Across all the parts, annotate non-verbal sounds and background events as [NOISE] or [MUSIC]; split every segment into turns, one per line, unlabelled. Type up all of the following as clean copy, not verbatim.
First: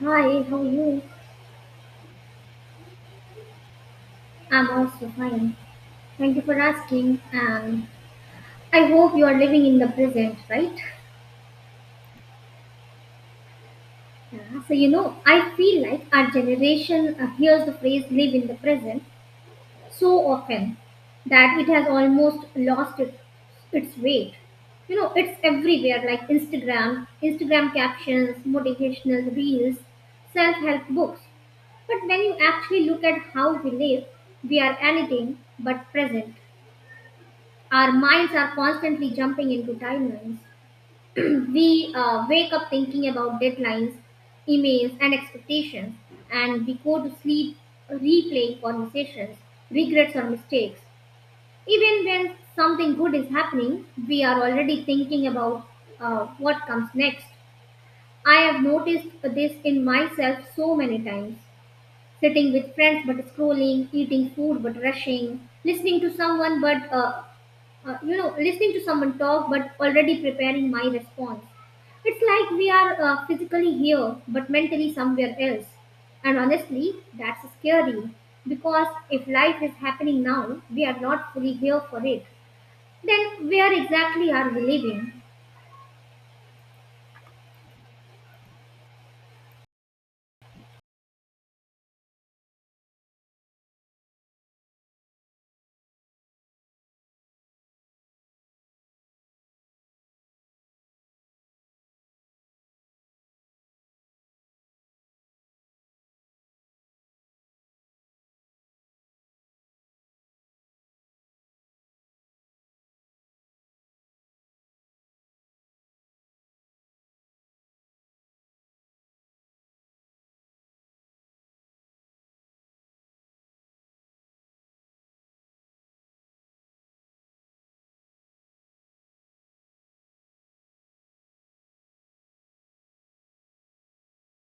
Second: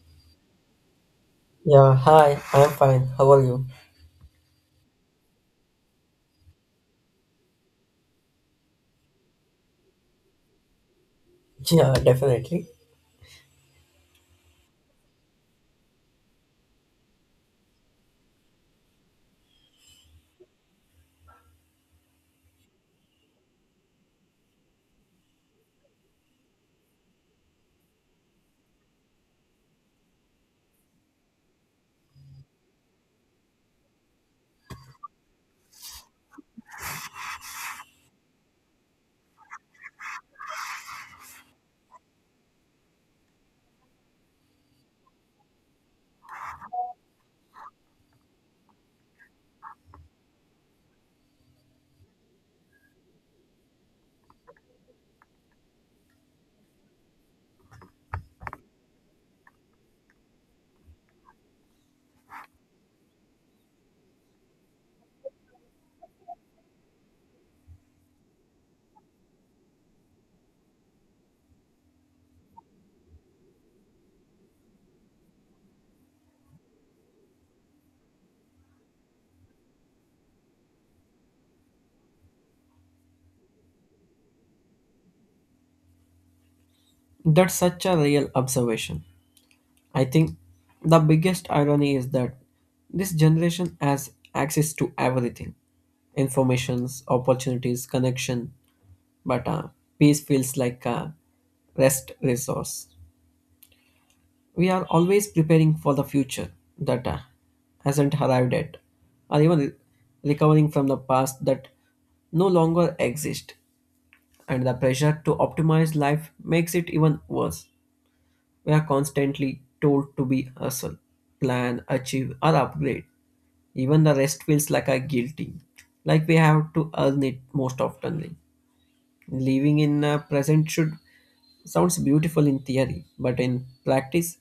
Hi, how are you?
Yeah, hi, I'm fine. How are you?
I'm also fine. Thank you for asking. And I hope you are living in the present, right?
Yeah, definitely.
Yeah. So, you know, I feel like our generation hears the phrase live in the present so often that it has almost lost its weight. You know, it's everywhere like Instagram captions, motivational reels, self help books. But when you actually look at how we live, we are anything but present. Our minds are constantly jumping into timelines. [CLEARS THROAT] We wake up thinking about deadlines, emails, and expectations, and we go to sleep replaying conversations, regrets, or mistakes. Even when something good is happening, we are already thinking about what comes next. I have noticed this in myself so many times. Sitting with friends but scrolling, eating food but rushing, listening to someone but listening to someone talk but already preparing my response. It's like we are physically here but mentally somewhere else. And honestly, that's scary because if life is happening now, we are not fully here for it. Then where exactly are we living?
That's such a real observation. I think the biggest irony is that this generation has access to everything informations, opportunities, connection, but peace feels like a rest resource. We are always preparing for the future that hasn't arrived yet, or even recovering from the past that no longer exists. And the pressure to optimize life makes it even worse. We are constantly told to be hustle, plan, achieve, or upgrade. Even the rest feels like a guilty, like we have to earn it most oftenly. Living in a present should sounds beautiful in theory, but in practice,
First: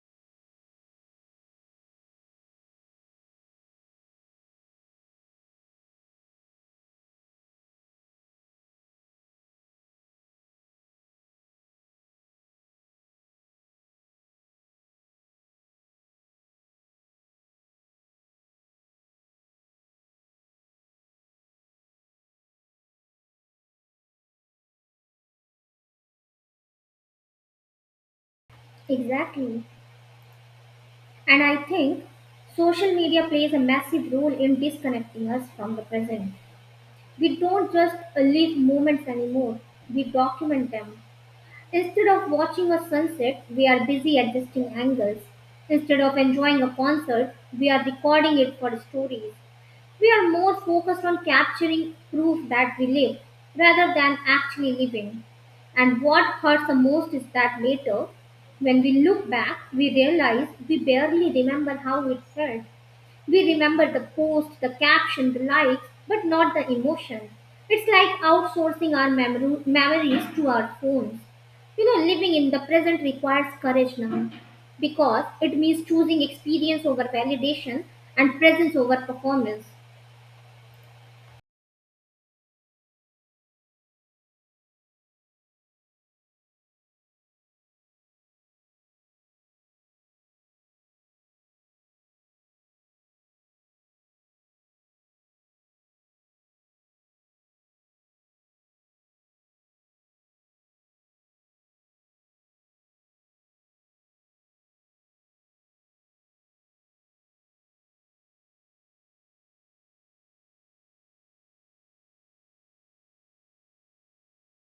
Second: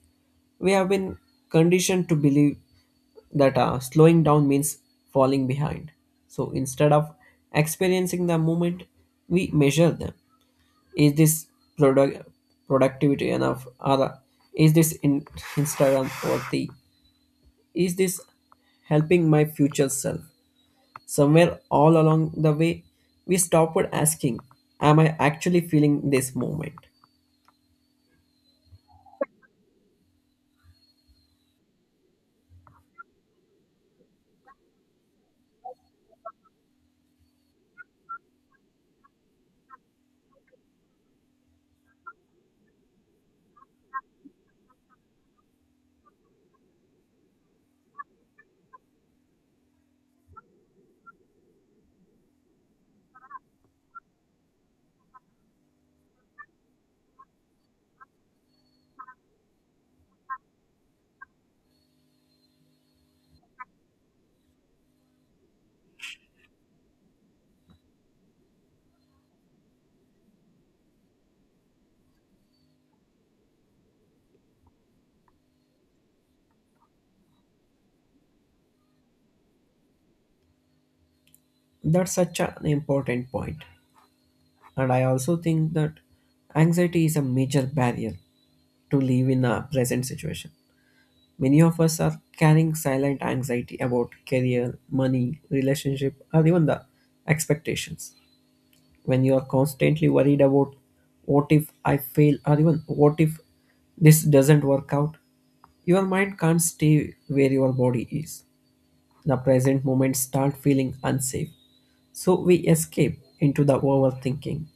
we have been conditioned to believe that slowing down means falling behind. So instead of experiencing the moment, we measure them. Is this product productivity enough? Or is this in Instagram worthy? Is this helping my future self? Somewhere all along the way, we stopped asking, am I actually feeling this moment?
Exactly. And I think social media plays a massive role in disconnecting us from the present. We don't just live moments anymore, we document them. Instead of watching a sunset, we are busy adjusting angles. Instead of enjoying a concert, we are recording it for stories. We are more focused on capturing proof that we live rather than actually living. And what hurts the most is that later, when we look back, we realize we barely remember how it felt. We remember the post, the caption, the likes, but not the emotion. It's like outsourcing our memories to our phones. You know, living in the present requires courage now because it means choosing experience over validation and presence over performance.
That's such an important point. And I also think that anxiety is a major barrier to live in a present situation. Many of us are carrying silent anxiety about career, money, relationship, or even the expectations. When you are constantly worried about what if I fail or even what if this doesn't work out, your mind can't stay where your body is. The present moment start feeling unsafe. So we escape into the overthinking,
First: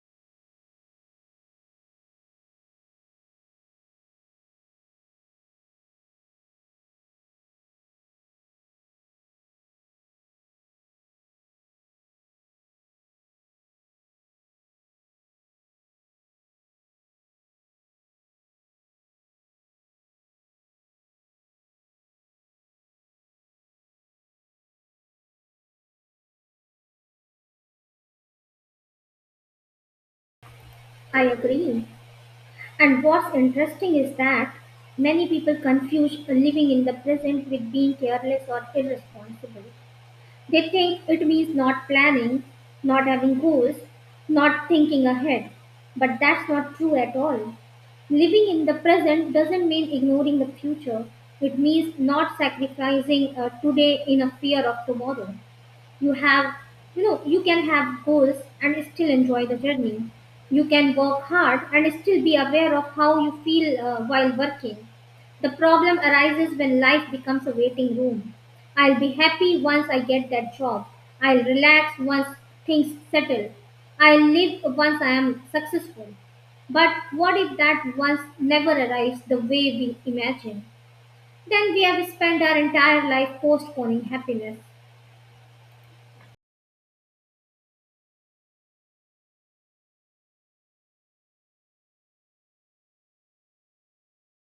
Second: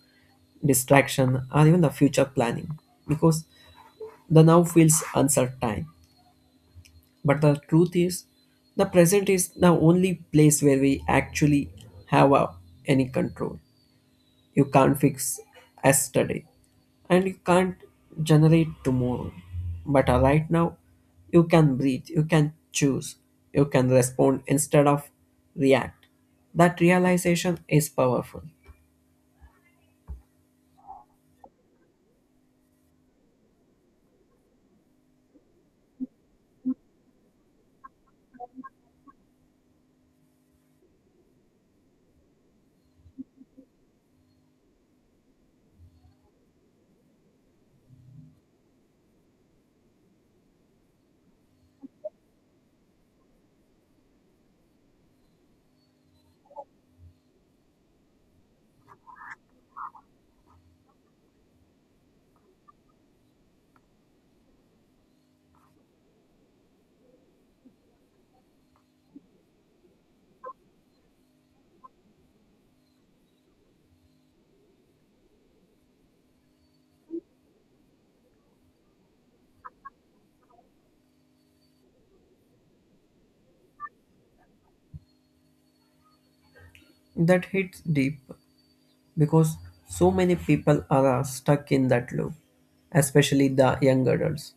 distraction, or even the future planning because the now feels uncertain. But the truth is, the present is the only place where we actually have any control. You can't fix yesterday, and you can't generate tomorrow. But right now, you can breathe, you can choose, you can respond instead of react. That realization is powerful.
I agree. And what's interesting is that many people confuse living in the present with being careless or irresponsible. They think it means not planning, not having goals, not thinking ahead. But that's not true at all. Living in the present doesn't mean ignoring the future. It means not sacrificing today in a fear of tomorrow. You have, you know, you can have goals and still enjoy the journey. You can work hard and still be aware of how you feel while working. The problem arises when life becomes a waiting room. I'll be happy once I get that job. I'll relax once things settle. I'll live once I am successful. But what if that once never arrives the way we imagine? Then we have spent our entire life postponing happiness.
That hits deep because so many people are stuck in that loop, especially the young adults.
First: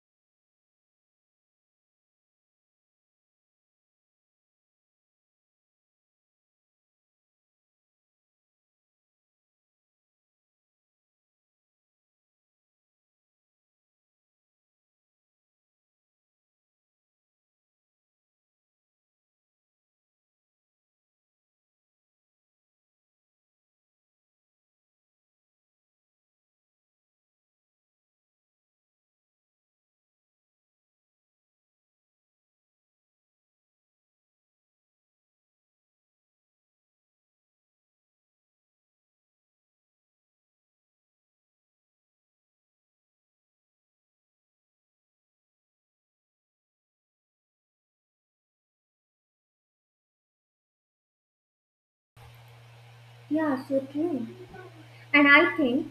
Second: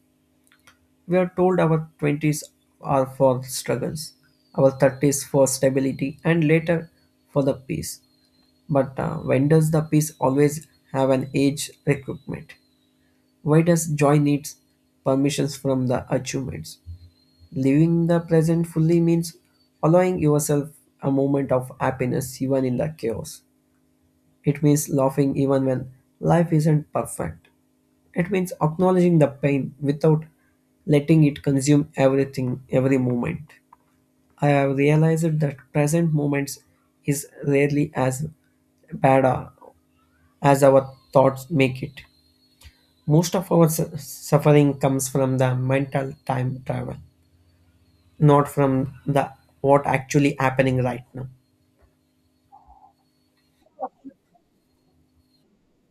We are told our 20s are for struggles, our 30s for stability, and later for the peace. But when does the piece always have an age requirement? Why does joy needs permissions from the achievements? Living the present fully means allowing yourself a moment of happiness even in the chaos. It means laughing even when life isn't perfect. It means acknowledging the pain without letting it consume everything, every moment. I have realized that present moments is rarely as bad as our thoughts make it. Most of our suffering comes from the mental time travel, not from the what actually happening right now.
Yeah, so true. And I think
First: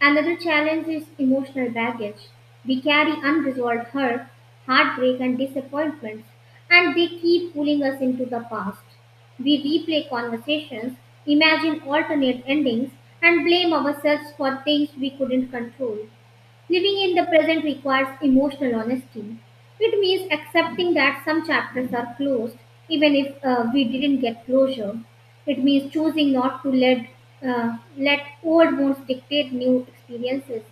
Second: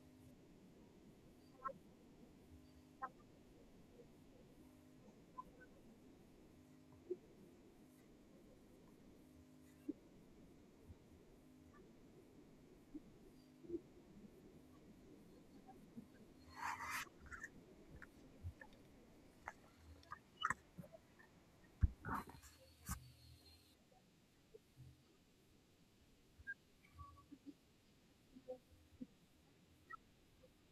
another challenge is emotional baggage. We carry unresolved hurt, heartbreak, and disappointments, and they keep pulling us into the past. We replay conversations, imagine alternate endings, and blame ourselves for things we couldn't control. Living in the present requires emotional honesty. It means accepting that some chapters are closed, even if we didn't get closure. It means choosing not to let old wounds dictate new experiences,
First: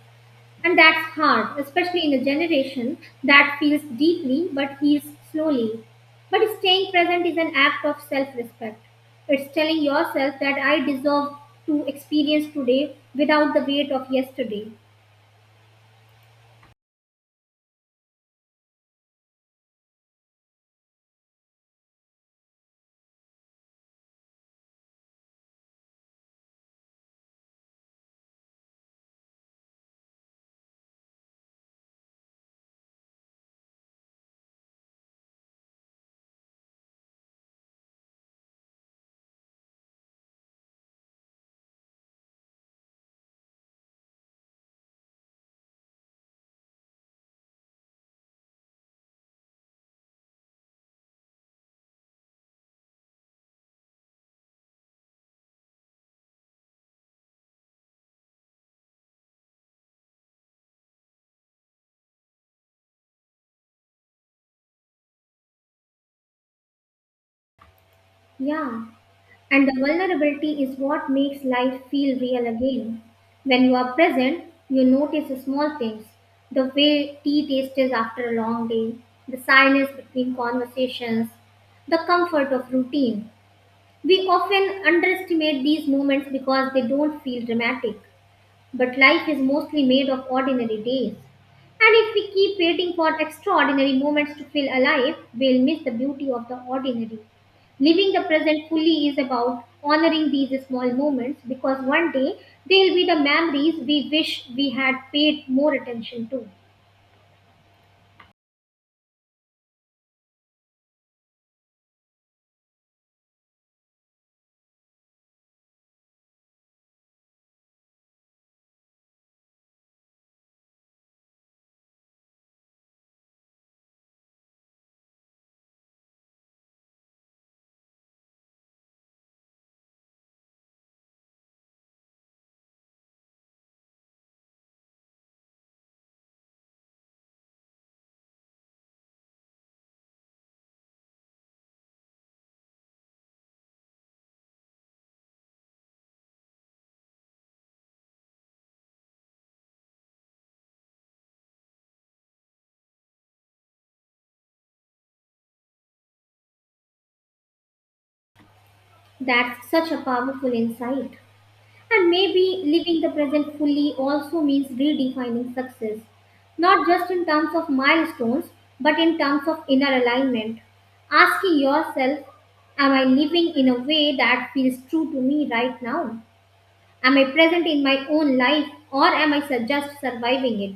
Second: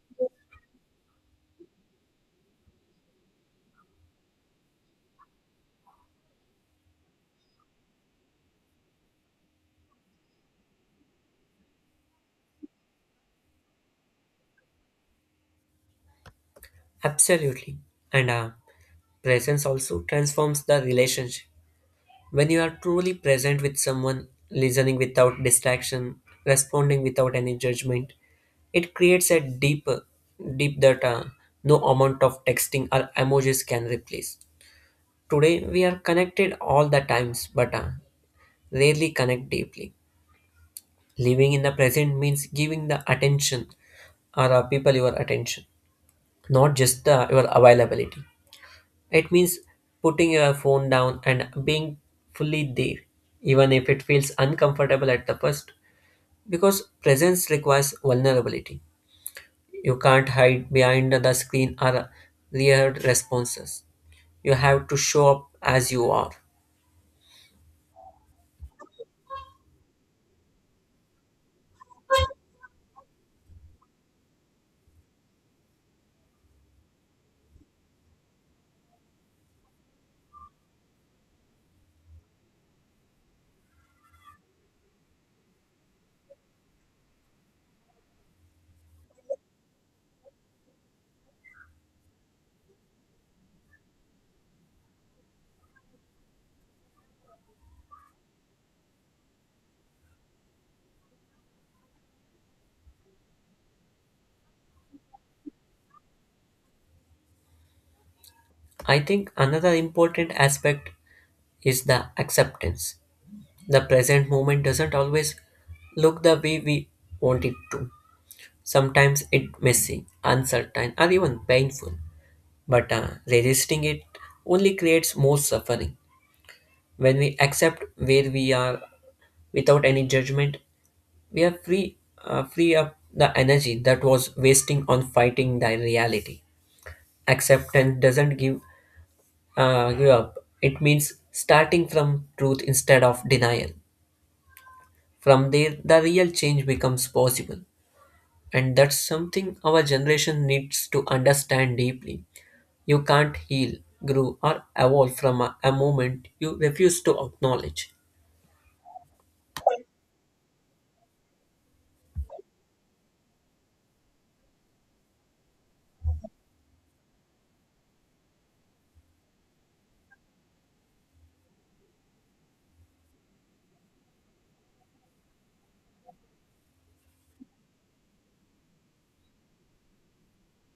and that's hard, especially in a generation that feels deeply but heals slowly. But staying present is an act of self-respect. It's telling yourself that I deserve to experience today without the weight of yesterday.
Absolutely. And presence also transforms the relationship. When you are truly present with someone, listening without distraction, responding without any judgment, it creates a deeper, deep that no amount of texting or emojis can replace. Today we are connected all the times, but rarely connect deeply. Living in the present means giving the attention or people your attention, not just your availability. It means putting your phone down and being fully there, even if it feels uncomfortable at the first, because presence requires vulnerability. You can't hide behind the screen or rehearsed responses. You have to show up as you are.
Yeah. And the vulnerability is what makes life feel real again. When you are present, you notice small things: the way tea tastes after a long day, the silence between conversations, the comfort of routine. We often underestimate these moments because they don't feel dramatic. But life is mostly made of ordinary days. And if we keep waiting for extraordinary moments to feel alive, we'll miss the beauty of the ordinary. Living the present fully is about honoring these small moments because one day they'll be the memories we wish we had paid more attention to.
I think another important aspect is the acceptance. The present moment doesn't always look the way we want it to. Sometimes it's messy, uncertain, or even painful. But resisting it only creates more suffering. When we accept where we are without any judgment, we are free up the energy that was wasting on fighting the reality. Acceptance doesn't give up. It means starting from truth instead of denial. From there, the real change becomes possible. And that's something our generation needs to understand deeply. You can't heal, grow, or evolve from a moment you refuse to acknowledge.
That's such a powerful insight. And maybe living the present fully also means redefining success, not just in terms of milestones, but in terms of inner alignment. Asking yourself, am I living in a way that feels true to me right now? Am I present in my own life or am just surviving it?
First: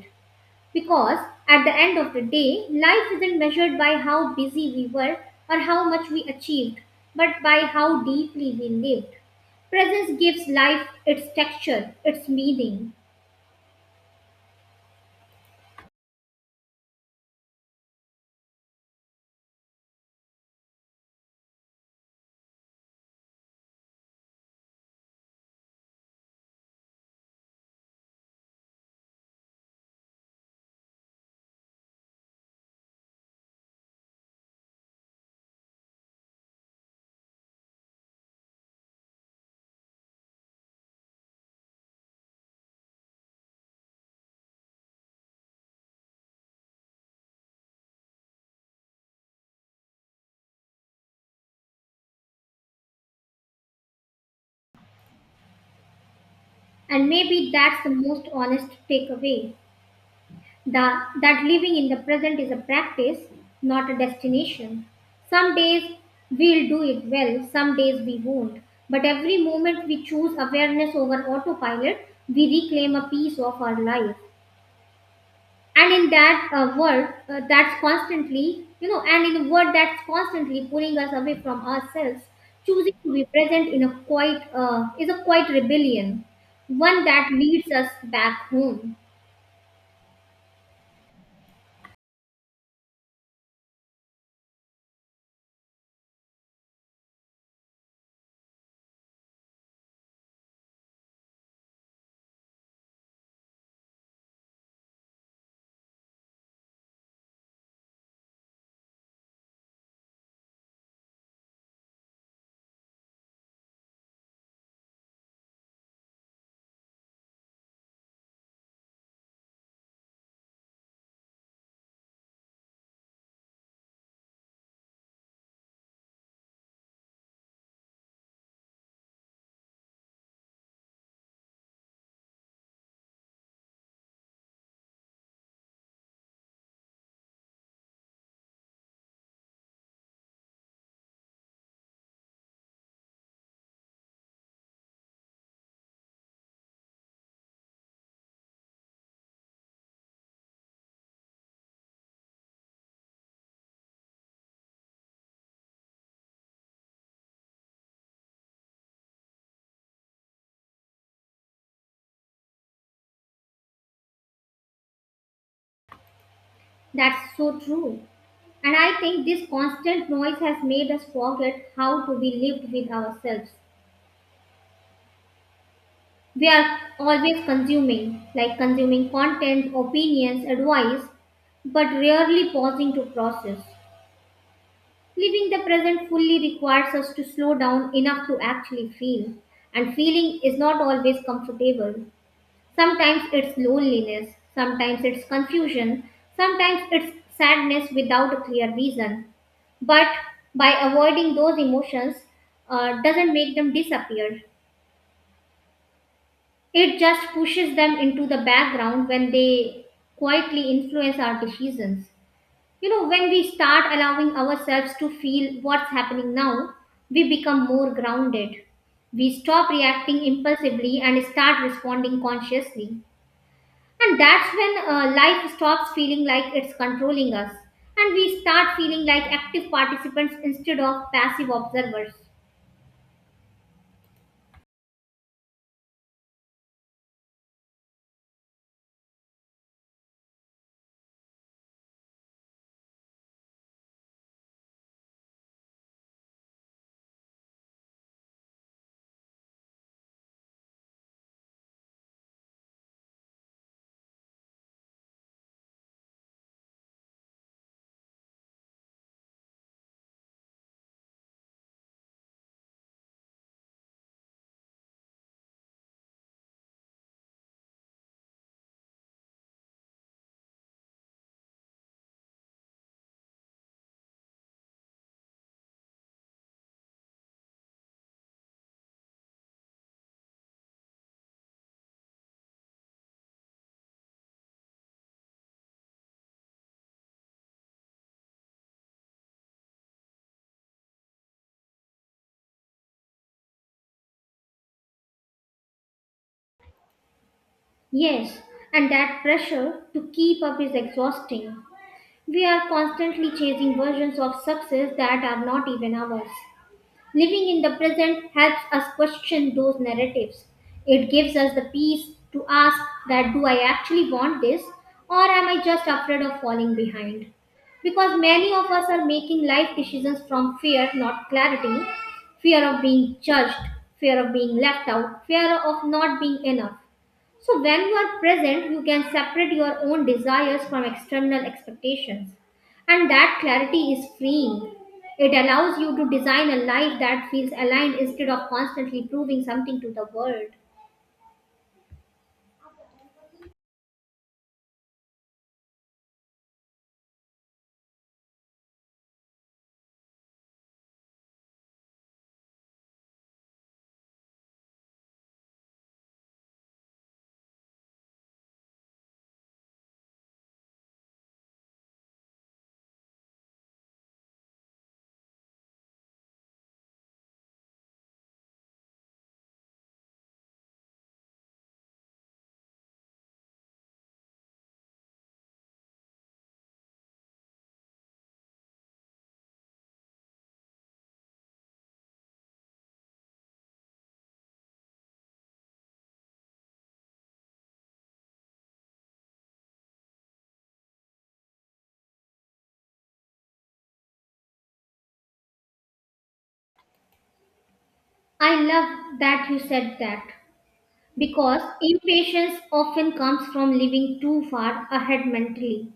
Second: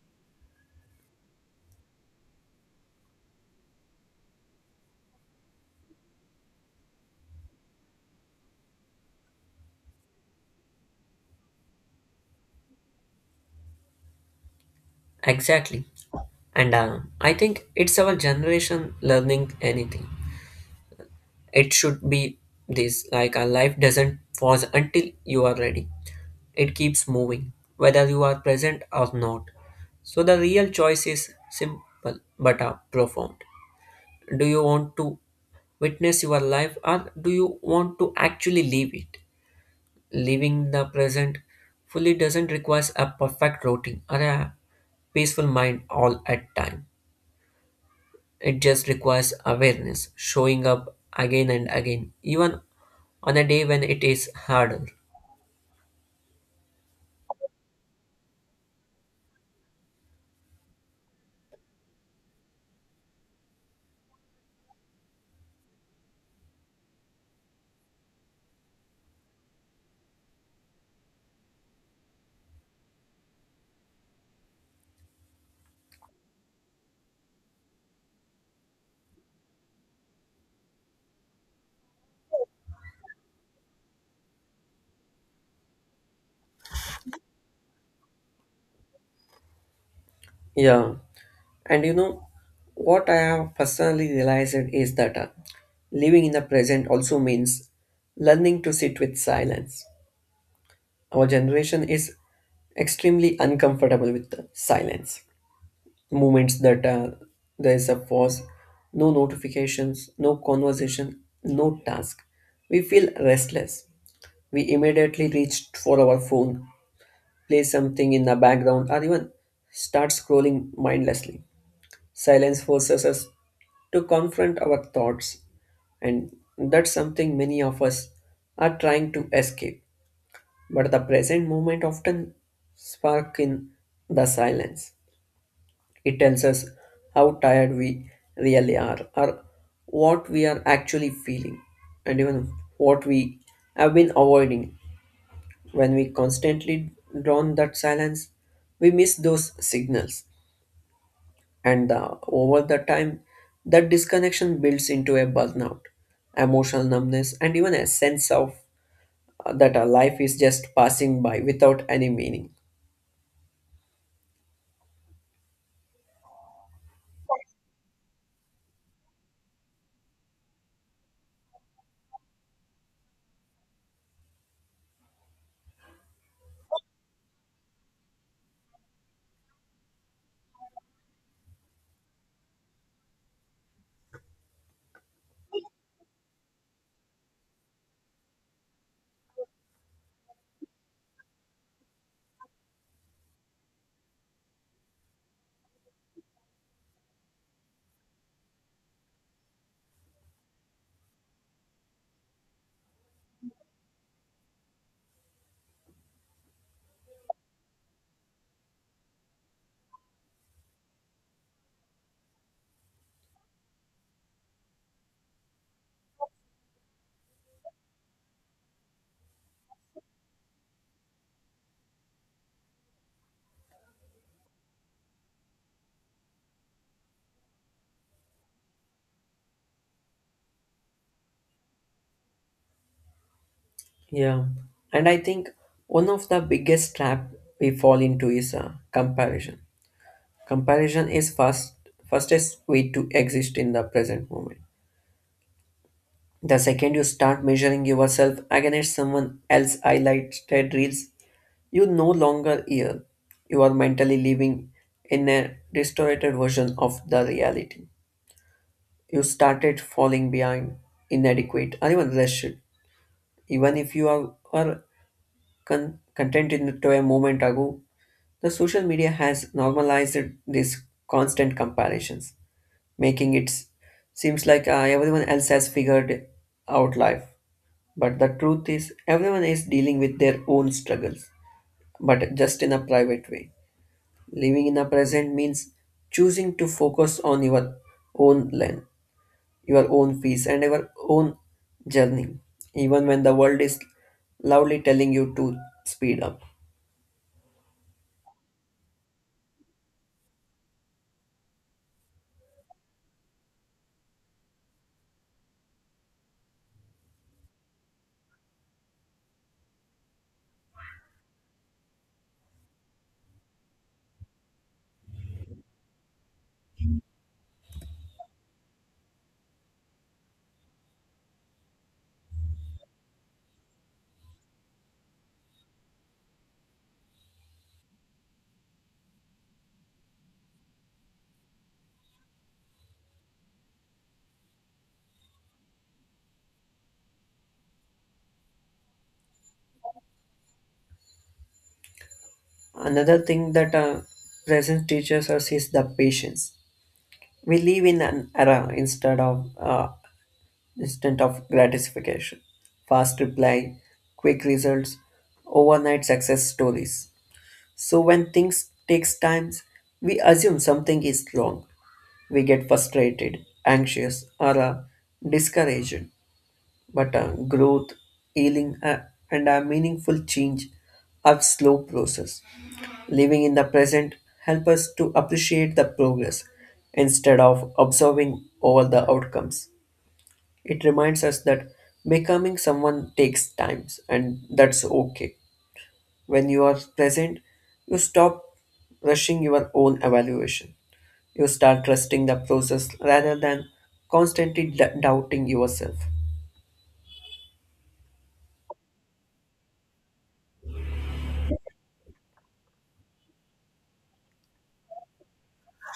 Because at the end of the day, life isn't measured by how busy we were or how much we achieved, but by how deeply we live. Presence gives life its texture, its meaning,
Exactly. And I think it's our generation learning anything. It should be this like a life doesn't pause until you are ready, it keeps moving, whether you are present or not. So the real choice is simple but profound. Do you want to witness your life or do you want to actually live it? Living the present fully doesn't require a perfect routine or a peaceful mind all at time. It just requires awareness, showing up again and again, even on a day when it is harder.
and maybe that's the most honest takeaway. That living in the present is a practice, not a destination. Some days we'll do it well, some days we won't. But every moment we choose awareness over autopilot, we reclaim a piece of our life. And in that world that's constantly you know and in a world that's constantly pulling us away from ourselves, choosing to be present in a quiet is a quiet rebellion, one that leads us back home.
Yeah. And you know, what I have personally realized is that living in the present also means learning to sit with silence. Our generation is extremely uncomfortable with the silence. Moments that there is a pause, no notifications, no conversation, no task. We feel restless. We immediately reach for our phone, play something in the background, or even start scrolling mindlessly. Silence forces us to confront our thoughts, and that's something many of us are trying to escape. But the present moment often spark in the silence. It tells us how tired we really are, or what we are actually feeling, and even what we have been avoiding. When we constantly drown that silence, we miss those signals, and over the time, that disconnection builds into a burnout, emotional numbness, and even a sense of that our life is just passing by without any meaning.
That's so true. And I think this constant noise has made us forget how to be lived with ourselves. We are always consuming content, opinions, advice, but rarely pausing to process. Living the present fully requires us to slow down enough to actually feel, and feeling is not always comfortable. Sometimes it's loneliness, sometimes it's confusion, sometimes it's sadness without a clear reason. But by avoiding those emotions, doesn't make them disappear. It just pushes them into the background when they quietly influence our decisions. You know, when we start allowing ourselves to feel what's happening now, we become more grounded. We stop reacting impulsively and start responding consciously. And that's when life stops feeling like it's controlling us. And we start feeling like active participants instead of passive observers.
Yeah, and I think one of the biggest trap we fall into is comparison. Comparison is first fastest way to exist in the present moment. The second you start measuring yourself against someone else highlighted reels, you no longer here. You are mentally living in a distorted version of the reality. You started falling behind, inadequate, or even rushed. Even if you are content in to a moment ago. The social media has normalized these constant comparisons, making it seems like everyone else has figured out life. But the truth is, everyone is dealing with their own struggles, but just in a private way. Living in the present means choosing to focus on your own lane, your own peace, and your own journey, even when the world is loudly telling you to speed up.
Yes, and that pressure to keep up is exhausting. We are constantly chasing versions of success that are not even ours. Living in the present helps us question those narratives. It gives us the peace to ask, that do I actually want this or am I just afraid of falling behind? Because many of us are making life decisions from fear, not clarity, fear of being judged, fear of being left out, fear of not being enough. So, when you are present, you can separate your own desires from external expectations. And that clarity is freeing. It allows you to design a life that feels aligned instead of constantly proving something to the world.
Another thing that present teaches us is the patience. We live in an era instead of instant of gratification, fast reply, quick results, overnight success stories. So when things takes times, we assume something is wrong. We get frustrated, anxious, or discouraged. But growth, healing, and a meaningful change are slow process. Living in the present help us to appreciate the progress instead of observing over the outcomes. It reminds us that becoming someone takes time, and that's okay. When you are present, you stop rushing your own evaluation. You start trusting the process rather than constantly doubting yourself.
I love that you said that because impatience often comes from living too far ahead mentally.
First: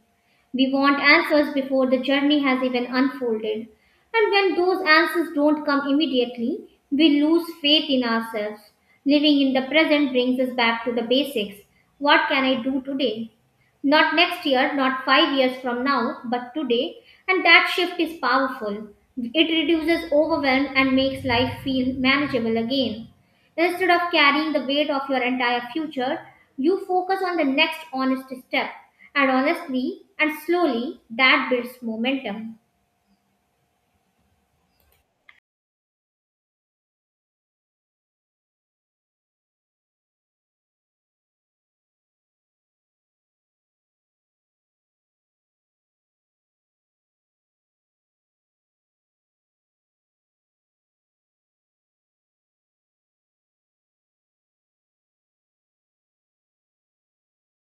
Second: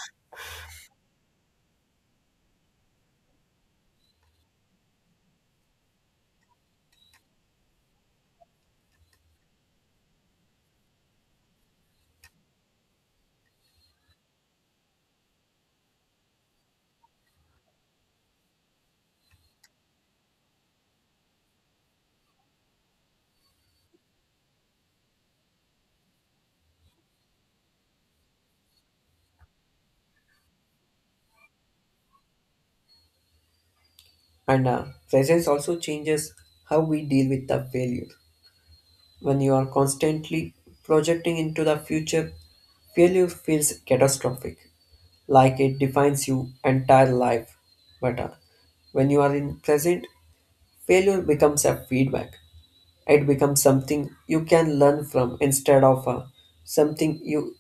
We want answers before the journey has even unfolded. And when those answers don't come immediately, we lose faith in ourselves. Living in the present brings us back to the basics. What can I do today? Not next year, not 5 years from now, but today. And that shift is powerful. It reduces overwhelm and makes life feel manageable again. Instead of carrying the weight of your entire future, you focus on the next honest step. And honestly and slowly, that builds momentum.
And presence also changes how we deal with the failure. When you are constantly projecting into the future, failure feels catastrophic, like it defines your entire life. But when you are in present, failure becomes a feedback. It becomes something you can learn from instead of something you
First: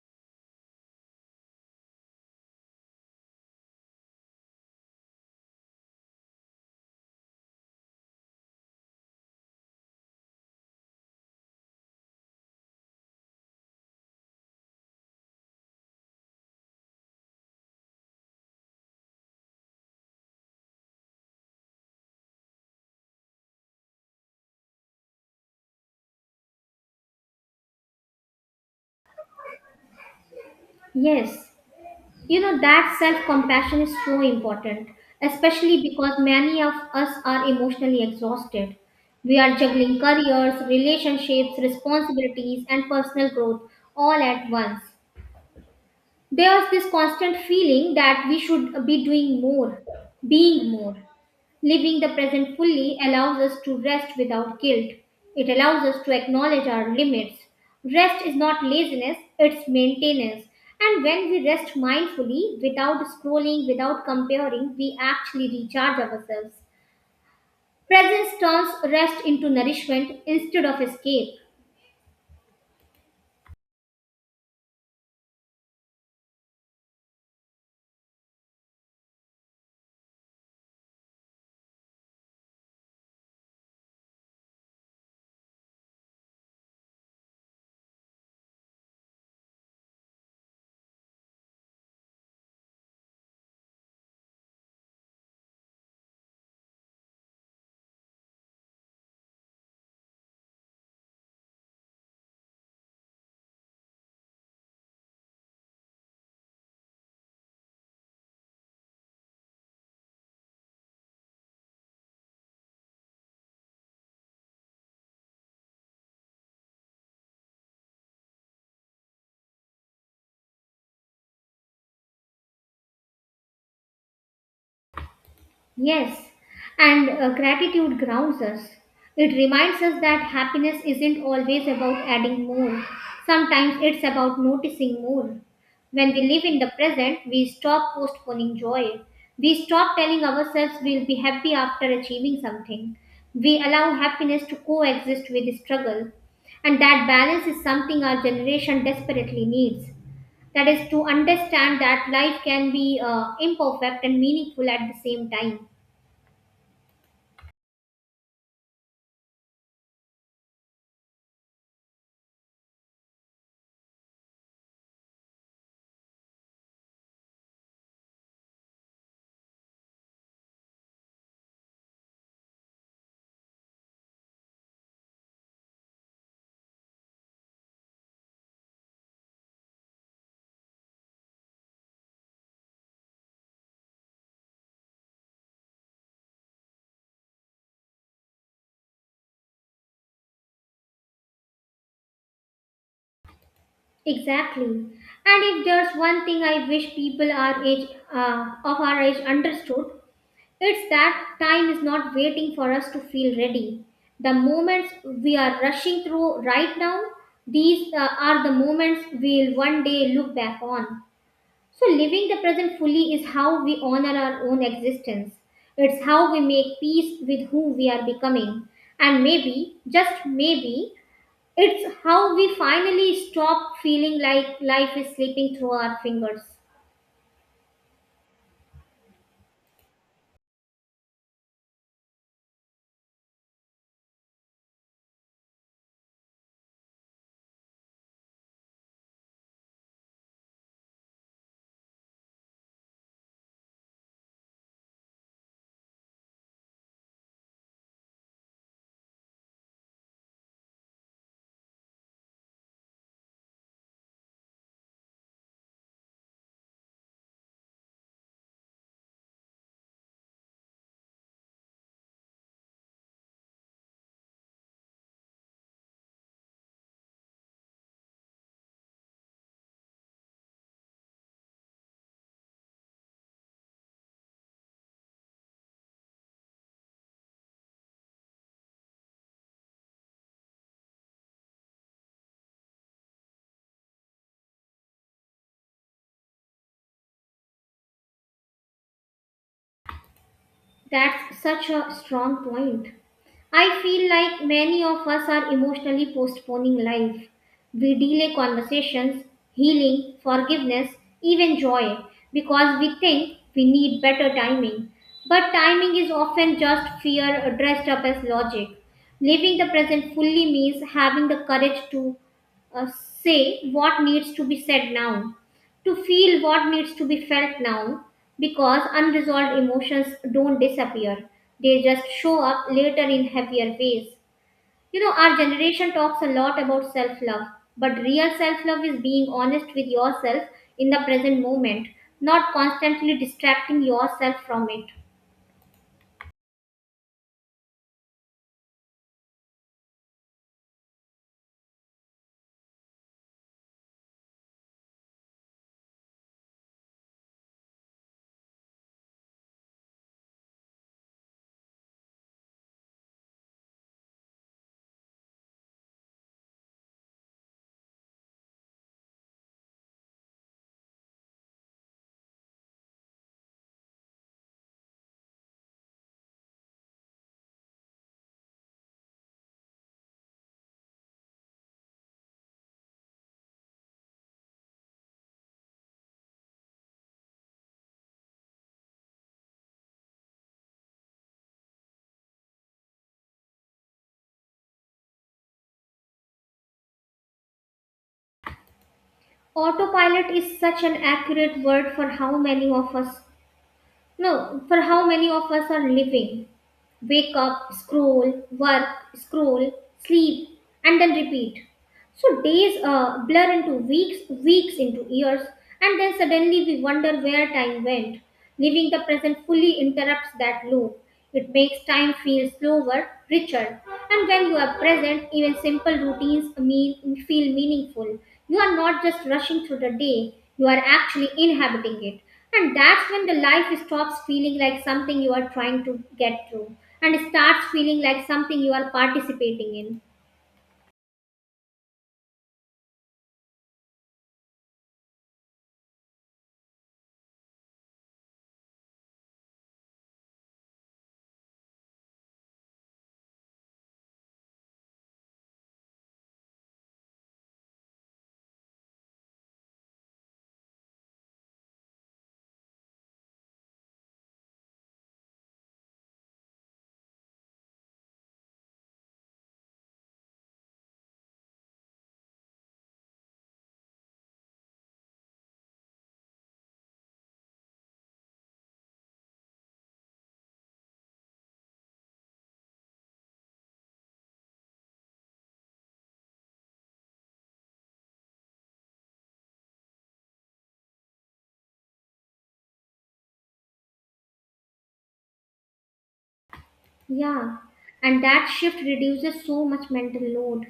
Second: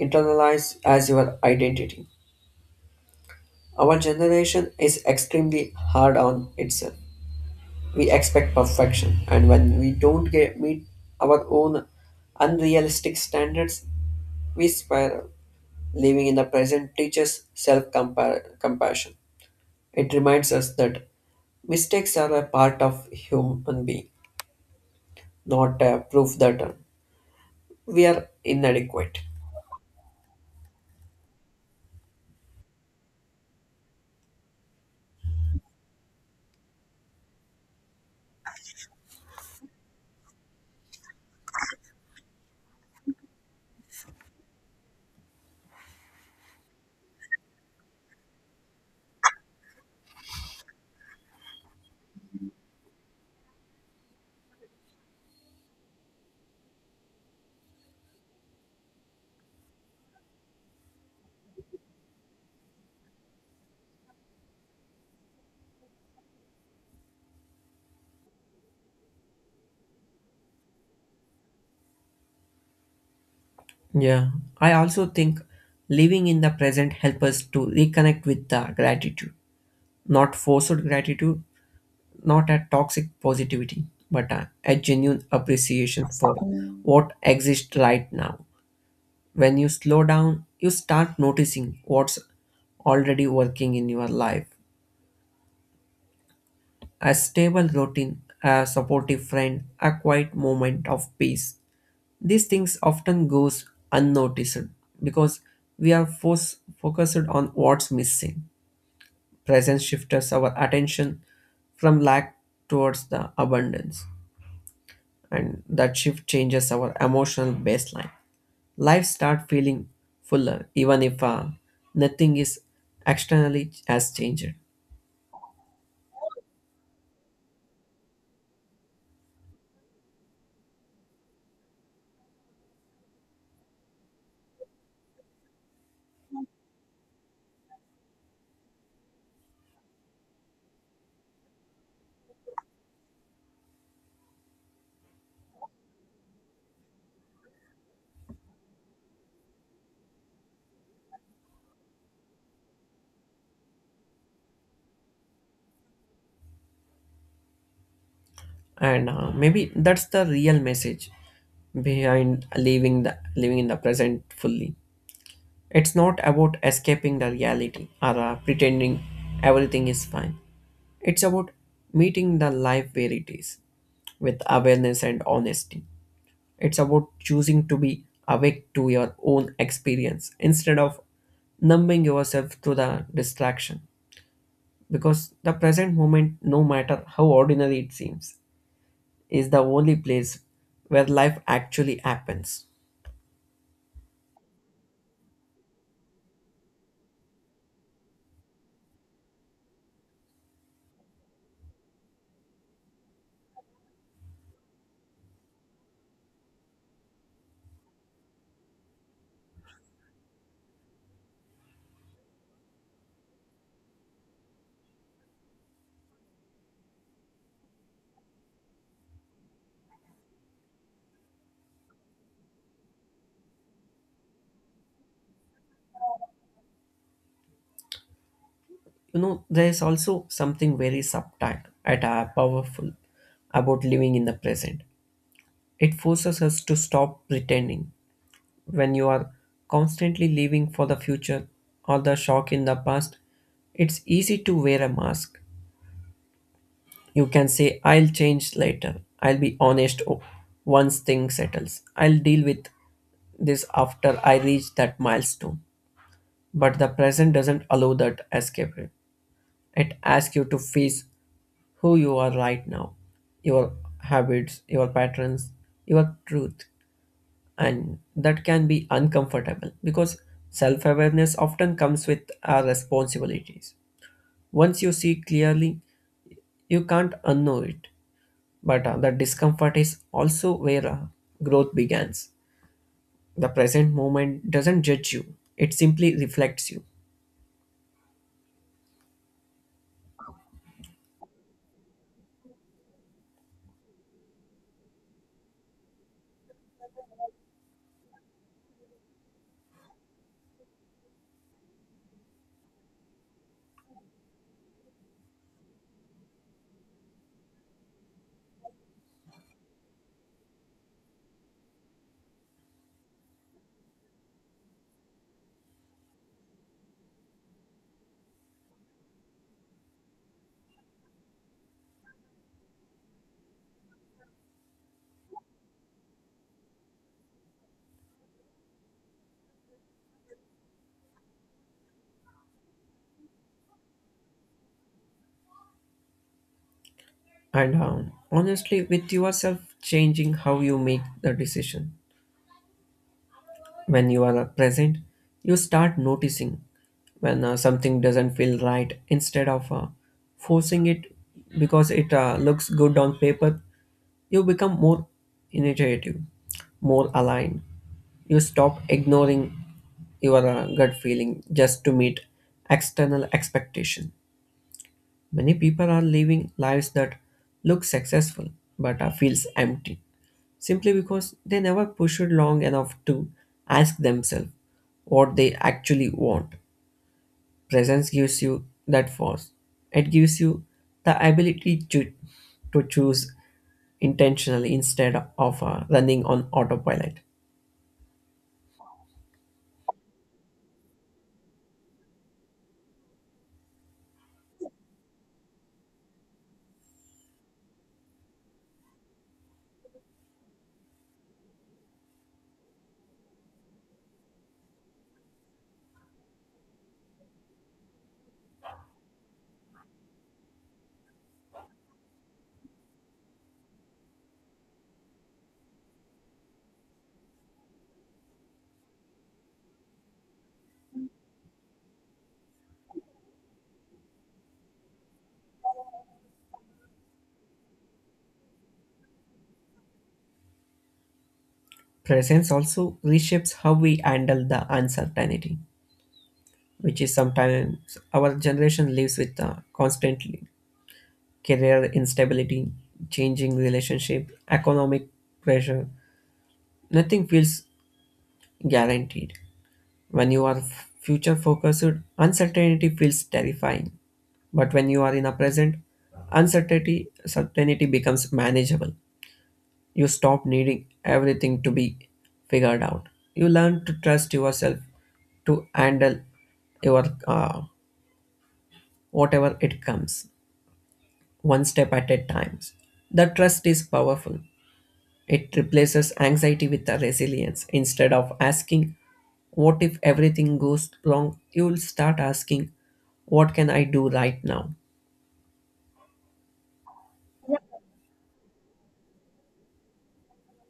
internalize as your identity. Our generation is extremely hard on itself. We expect perfection, and when we don't meet our own unrealistic standards, we spiral. Living in the present teaches self compassion. It reminds us that mistakes are a part of human being, not a proof that we are inadequate.
Yes, you know that self compassion is so important, especially because many of us are emotionally exhausted. We are juggling careers, relationships, responsibilities, and personal growth all at once. There's this constant feeling that we should be doing more, being more. Living the present fully allows us to rest without guilt. It allows us to acknowledge our limits. Rest is not laziness, it's maintenance. And when we rest mindfully, without scrolling, without comparing, we actually recharge ourselves. Presence turns rest into nourishment instead of escape.
Yeah, I also think living in the present helps us to reconnect with the gratitude, not forced gratitude, not a toxic positivity, but a genuine appreciation for what exists right now. When you slow down, you start noticing what's already working in your life. A stable routine, a supportive friend, a quiet moment of peace. These things often goes unnoticed because we are focused on what's missing. Presence shifts our attention from lack towards the abundance, and that shift changes our emotional baseline. Life start feeling fuller even if nothing is externally has changed.
Yes, and gratitude grounds us. It reminds us that happiness isn't always about adding more, sometimes it's about noticing more. When we live in the present, we stop postponing joy. We stop telling ourselves we'll be happy after achieving something. We allow happiness to coexist with struggle. And that balance is something our generation desperately needs. That is to understand that life can be imperfect and meaningful at the same time.
And maybe that's the real message behind living the living in the present fully. It's not about escaping the reality or pretending everything is fine. It's about meeting the life where it is with awareness and honesty. It's about choosing to be awake to your own experience instead of numbing yourself to the distraction, because the present moment, no matter how ordinary it seems, is the only place where life actually happens.
Exactly. And if there's one thing I wish people of our age, understood, it's that time is not waiting for us to feel ready. The moments we are rushing through right now, these are the moments we'll one day look back on. So, living the present fully is how we honor our own existence. It's how we make peace with who we are becoming. And maybe, just maybe, it's how we finally stop feeling like life is slipping through our fingers.
You know, there is also something very subtle and powerful about living in the present. It forces us to stop pretending. When you are constantly living for the future or the shock in the past, it's easy to wear a mask. You can say, I'll change later. I'll be honest once things settles. I'll deal with this after I reach that milestone. But the present doesn't allow that escape. It asks you to face who you are right now, your habits, your patterns, your truth. And that can be uncomfortable because self awareness often comes with our responsibilities. Once you see clearly, you can't unknow it. But the discomfort is also where growth begins. The present moment doesn't judge you, it simply reflects you.
That's such a strong point. I feel like many of us are emotionally postponing life. We delay conversations, healing, forgiveness, even joy because we think we need better timing. But timing is often just fear dressed up as logic. Living the present fully means having the courage to uh, say what needs to be said now, to feel what needs to be felt now, because unresolved emotions don't disappear. They just show up later in heavier ways. You know, our generation talks a lot about self love, but real self love is being honest with yourself in the present moment, not constantly distracting yourself from it.
And Honestly, with yourself changing how you make the decision. When you are present, you start noticing when something doesn't feel right instead of forcing it because it looks good on paper. You become more initiative, more aligned. You stop ignoring your gut feeling just to meet external expectation. Many people are living lives that look successful but are feels empty simply because they never pushed long enough to ask themselves what they actually want. Presence gives you that force. It gives you the ability to choose intentionally instead of running on autopilot.
Autopilot is such an accurate word for how many of us, no, for how many of us are living. Wake up, scroll, work, scroll, sleep, and then repeat. So days blur into weeks, weeks into years, and then suddenly we wonder where time went. Living the present fully interrupts that loop. It makes time feel slower, richer, and when you are present, even simple routines feel meaningful. You are not just rushing through the day, you are actually inhabiting it. And that's when the life stops feeling like something you are trying to get through and starts feeling like something you are participating in.
Presence also reshapes how we handle the uncertainty, which is sometimes our generation lives with constantly. Career instability, changing relationship, economic pressure. Nothing feels guaranteed. When you are future focused, uncertainty feels terrifying. But when you are in a present, uncertainty certainty becomes manageable. You stop needing everything to be figured out. You learn to trust yourself to handle your whatever it comes, one step at a time. The trust is powerful. It replaces anxiety with a resilience. Instead of asking, what if everything goes wrong? You will start asking, what can I do right now?
Yeah, and that shift reduces so much mental load.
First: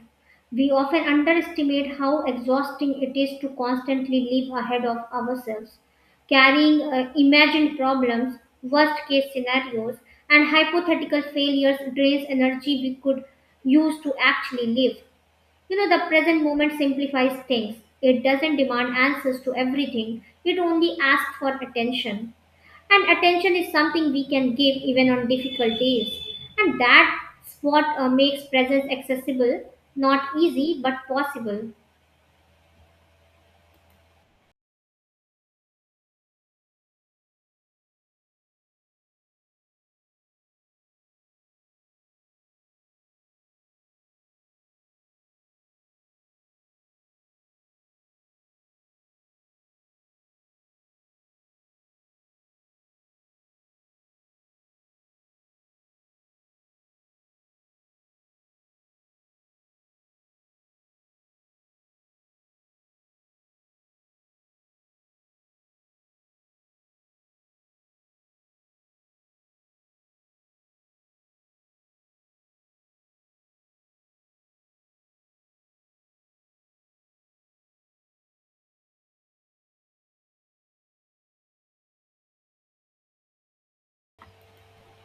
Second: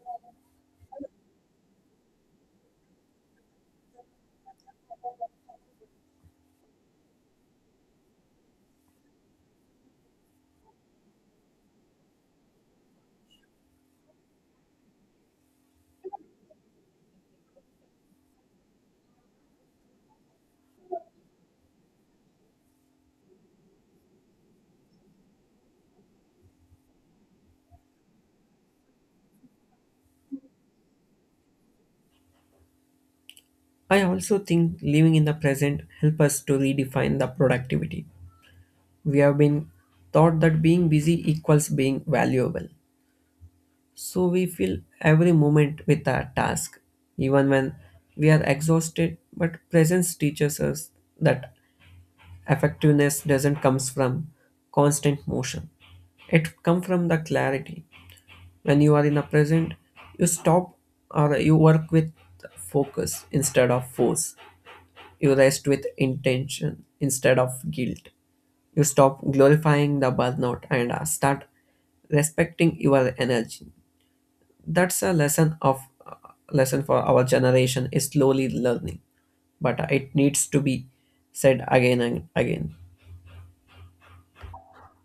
We often underestimate how exhausting it is to constantly live ahead of ourselves, carrying imagined problems, worst case scenarios, and hypothetical failures drains energy we could use to actually live. You know, the present moment simplifies things. It doesn't demand answers to everything, it only asks for attention. And attention is something we can give even on difficult days. And that's what makes presence accessible, not easy, but possible.
I also think living in the present helps us to redefine the productivity. We have been taught that being busy equals being valuable. So we fill every moment with a task, even when we are exhausted. But presence teaches us that effectiveness doesn't comes from constant motion. It comes from the clarity. When you are in the present, you stop or you work with focus instead of force. You rest with intention instead of guilt. You stop glorifying the burnout and start respecting your energy. That's a lesson for our generation is slowly learning, but it needs to be said again and again.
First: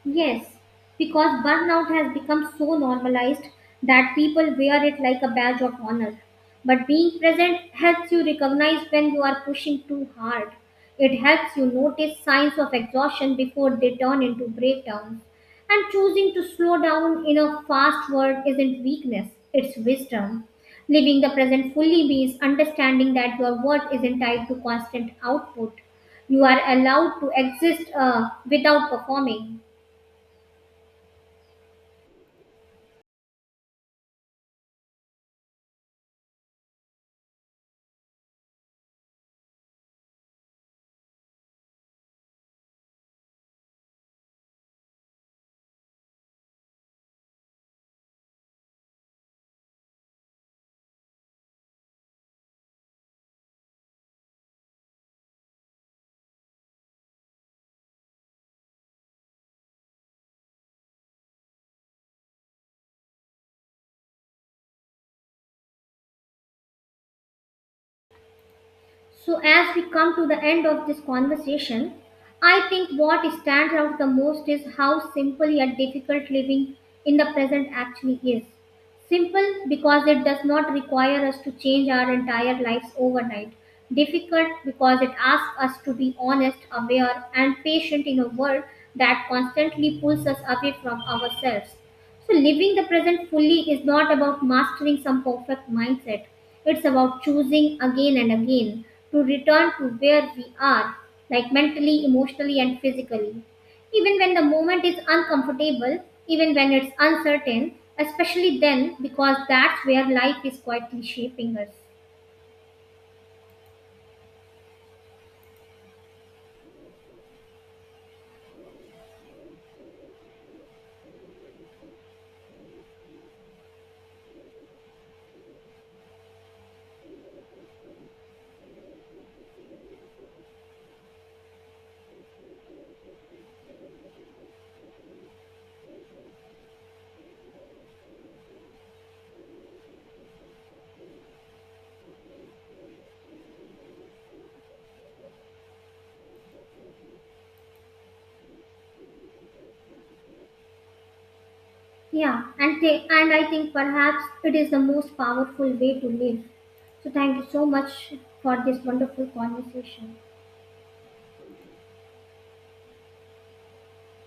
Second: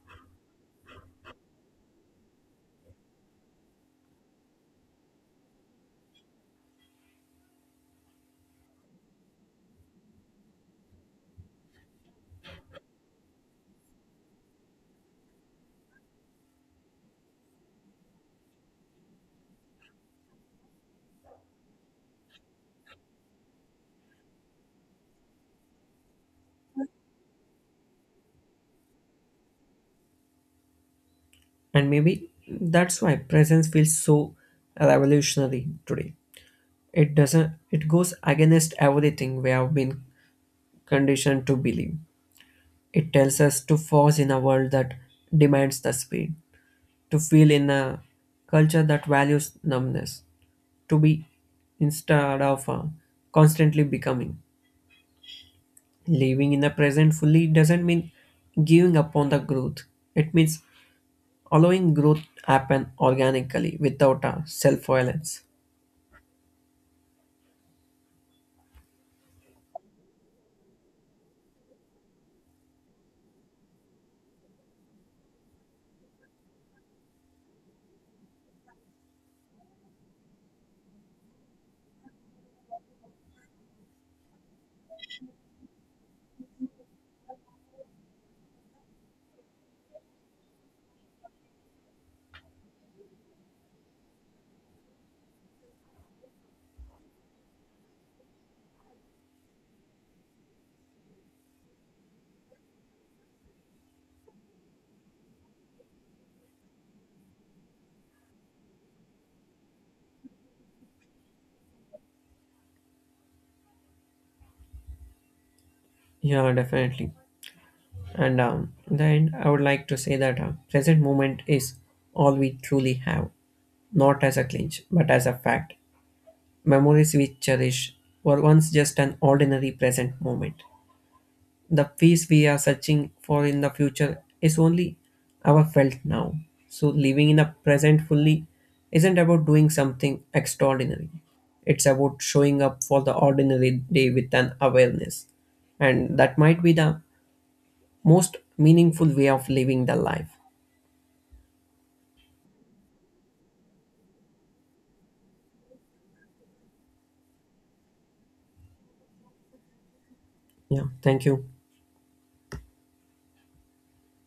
Yes, because burnout has become so normalized that people wear it like a badge of honor. But being present helps you recognize when you are pushing too hard. It helps you notice signs of exhaustion before they turn into breakdowns. And choosing to slow down in a fast world isn't weakness, it's wisdom. Living the present fully means understanding that your worth isn't tied to constant output. You are allowed to exist without performing.
And maybe that's why presence feels so revolutionary today. It doesn't it goes against everything we have been conditioned to believe. It tells us to force in a world that demands the speed, to feel in a culture that values numbness, to be instead of constantly becoming. Living in the present fully doesn't mean giving up on the growth. It means allowing growth happen organically without a self-violence.
So, as we come to the end of this conversation, I think what stands out the most is how simple yet difficult living in the present actually is. Simple because it does not require us to change our entire lives overnight. Difficult because it asks us to be honest, aware, and patient in a world that constantly pulls us away from ourselves. So, living the present fully is not about mastering some perfect mindset. It's about choosing again and again to return to where we are, like mentally, emotionally, and physically. Even when the moment is uncomfortable, even when it's uncertain, especially then, because that's where life is quietly shaping us.
Yeah, definitely. And then I would like to say that present moment is all we truly have, not as a clinch, but as a fact. Memories we cherish were once just an ordinary present moment. The peace we are searching for in the future is only our felt now. So living in the present fully isn't about doing something extraordinary. It's about showing up for the ordinary day with an awareness. And that might be the most meaningful way of living the life.
Yeah, and, and I think perhaps it is the most powerful way to live. So, thank you so much for this wonderful conversation.
Yeah, thank you.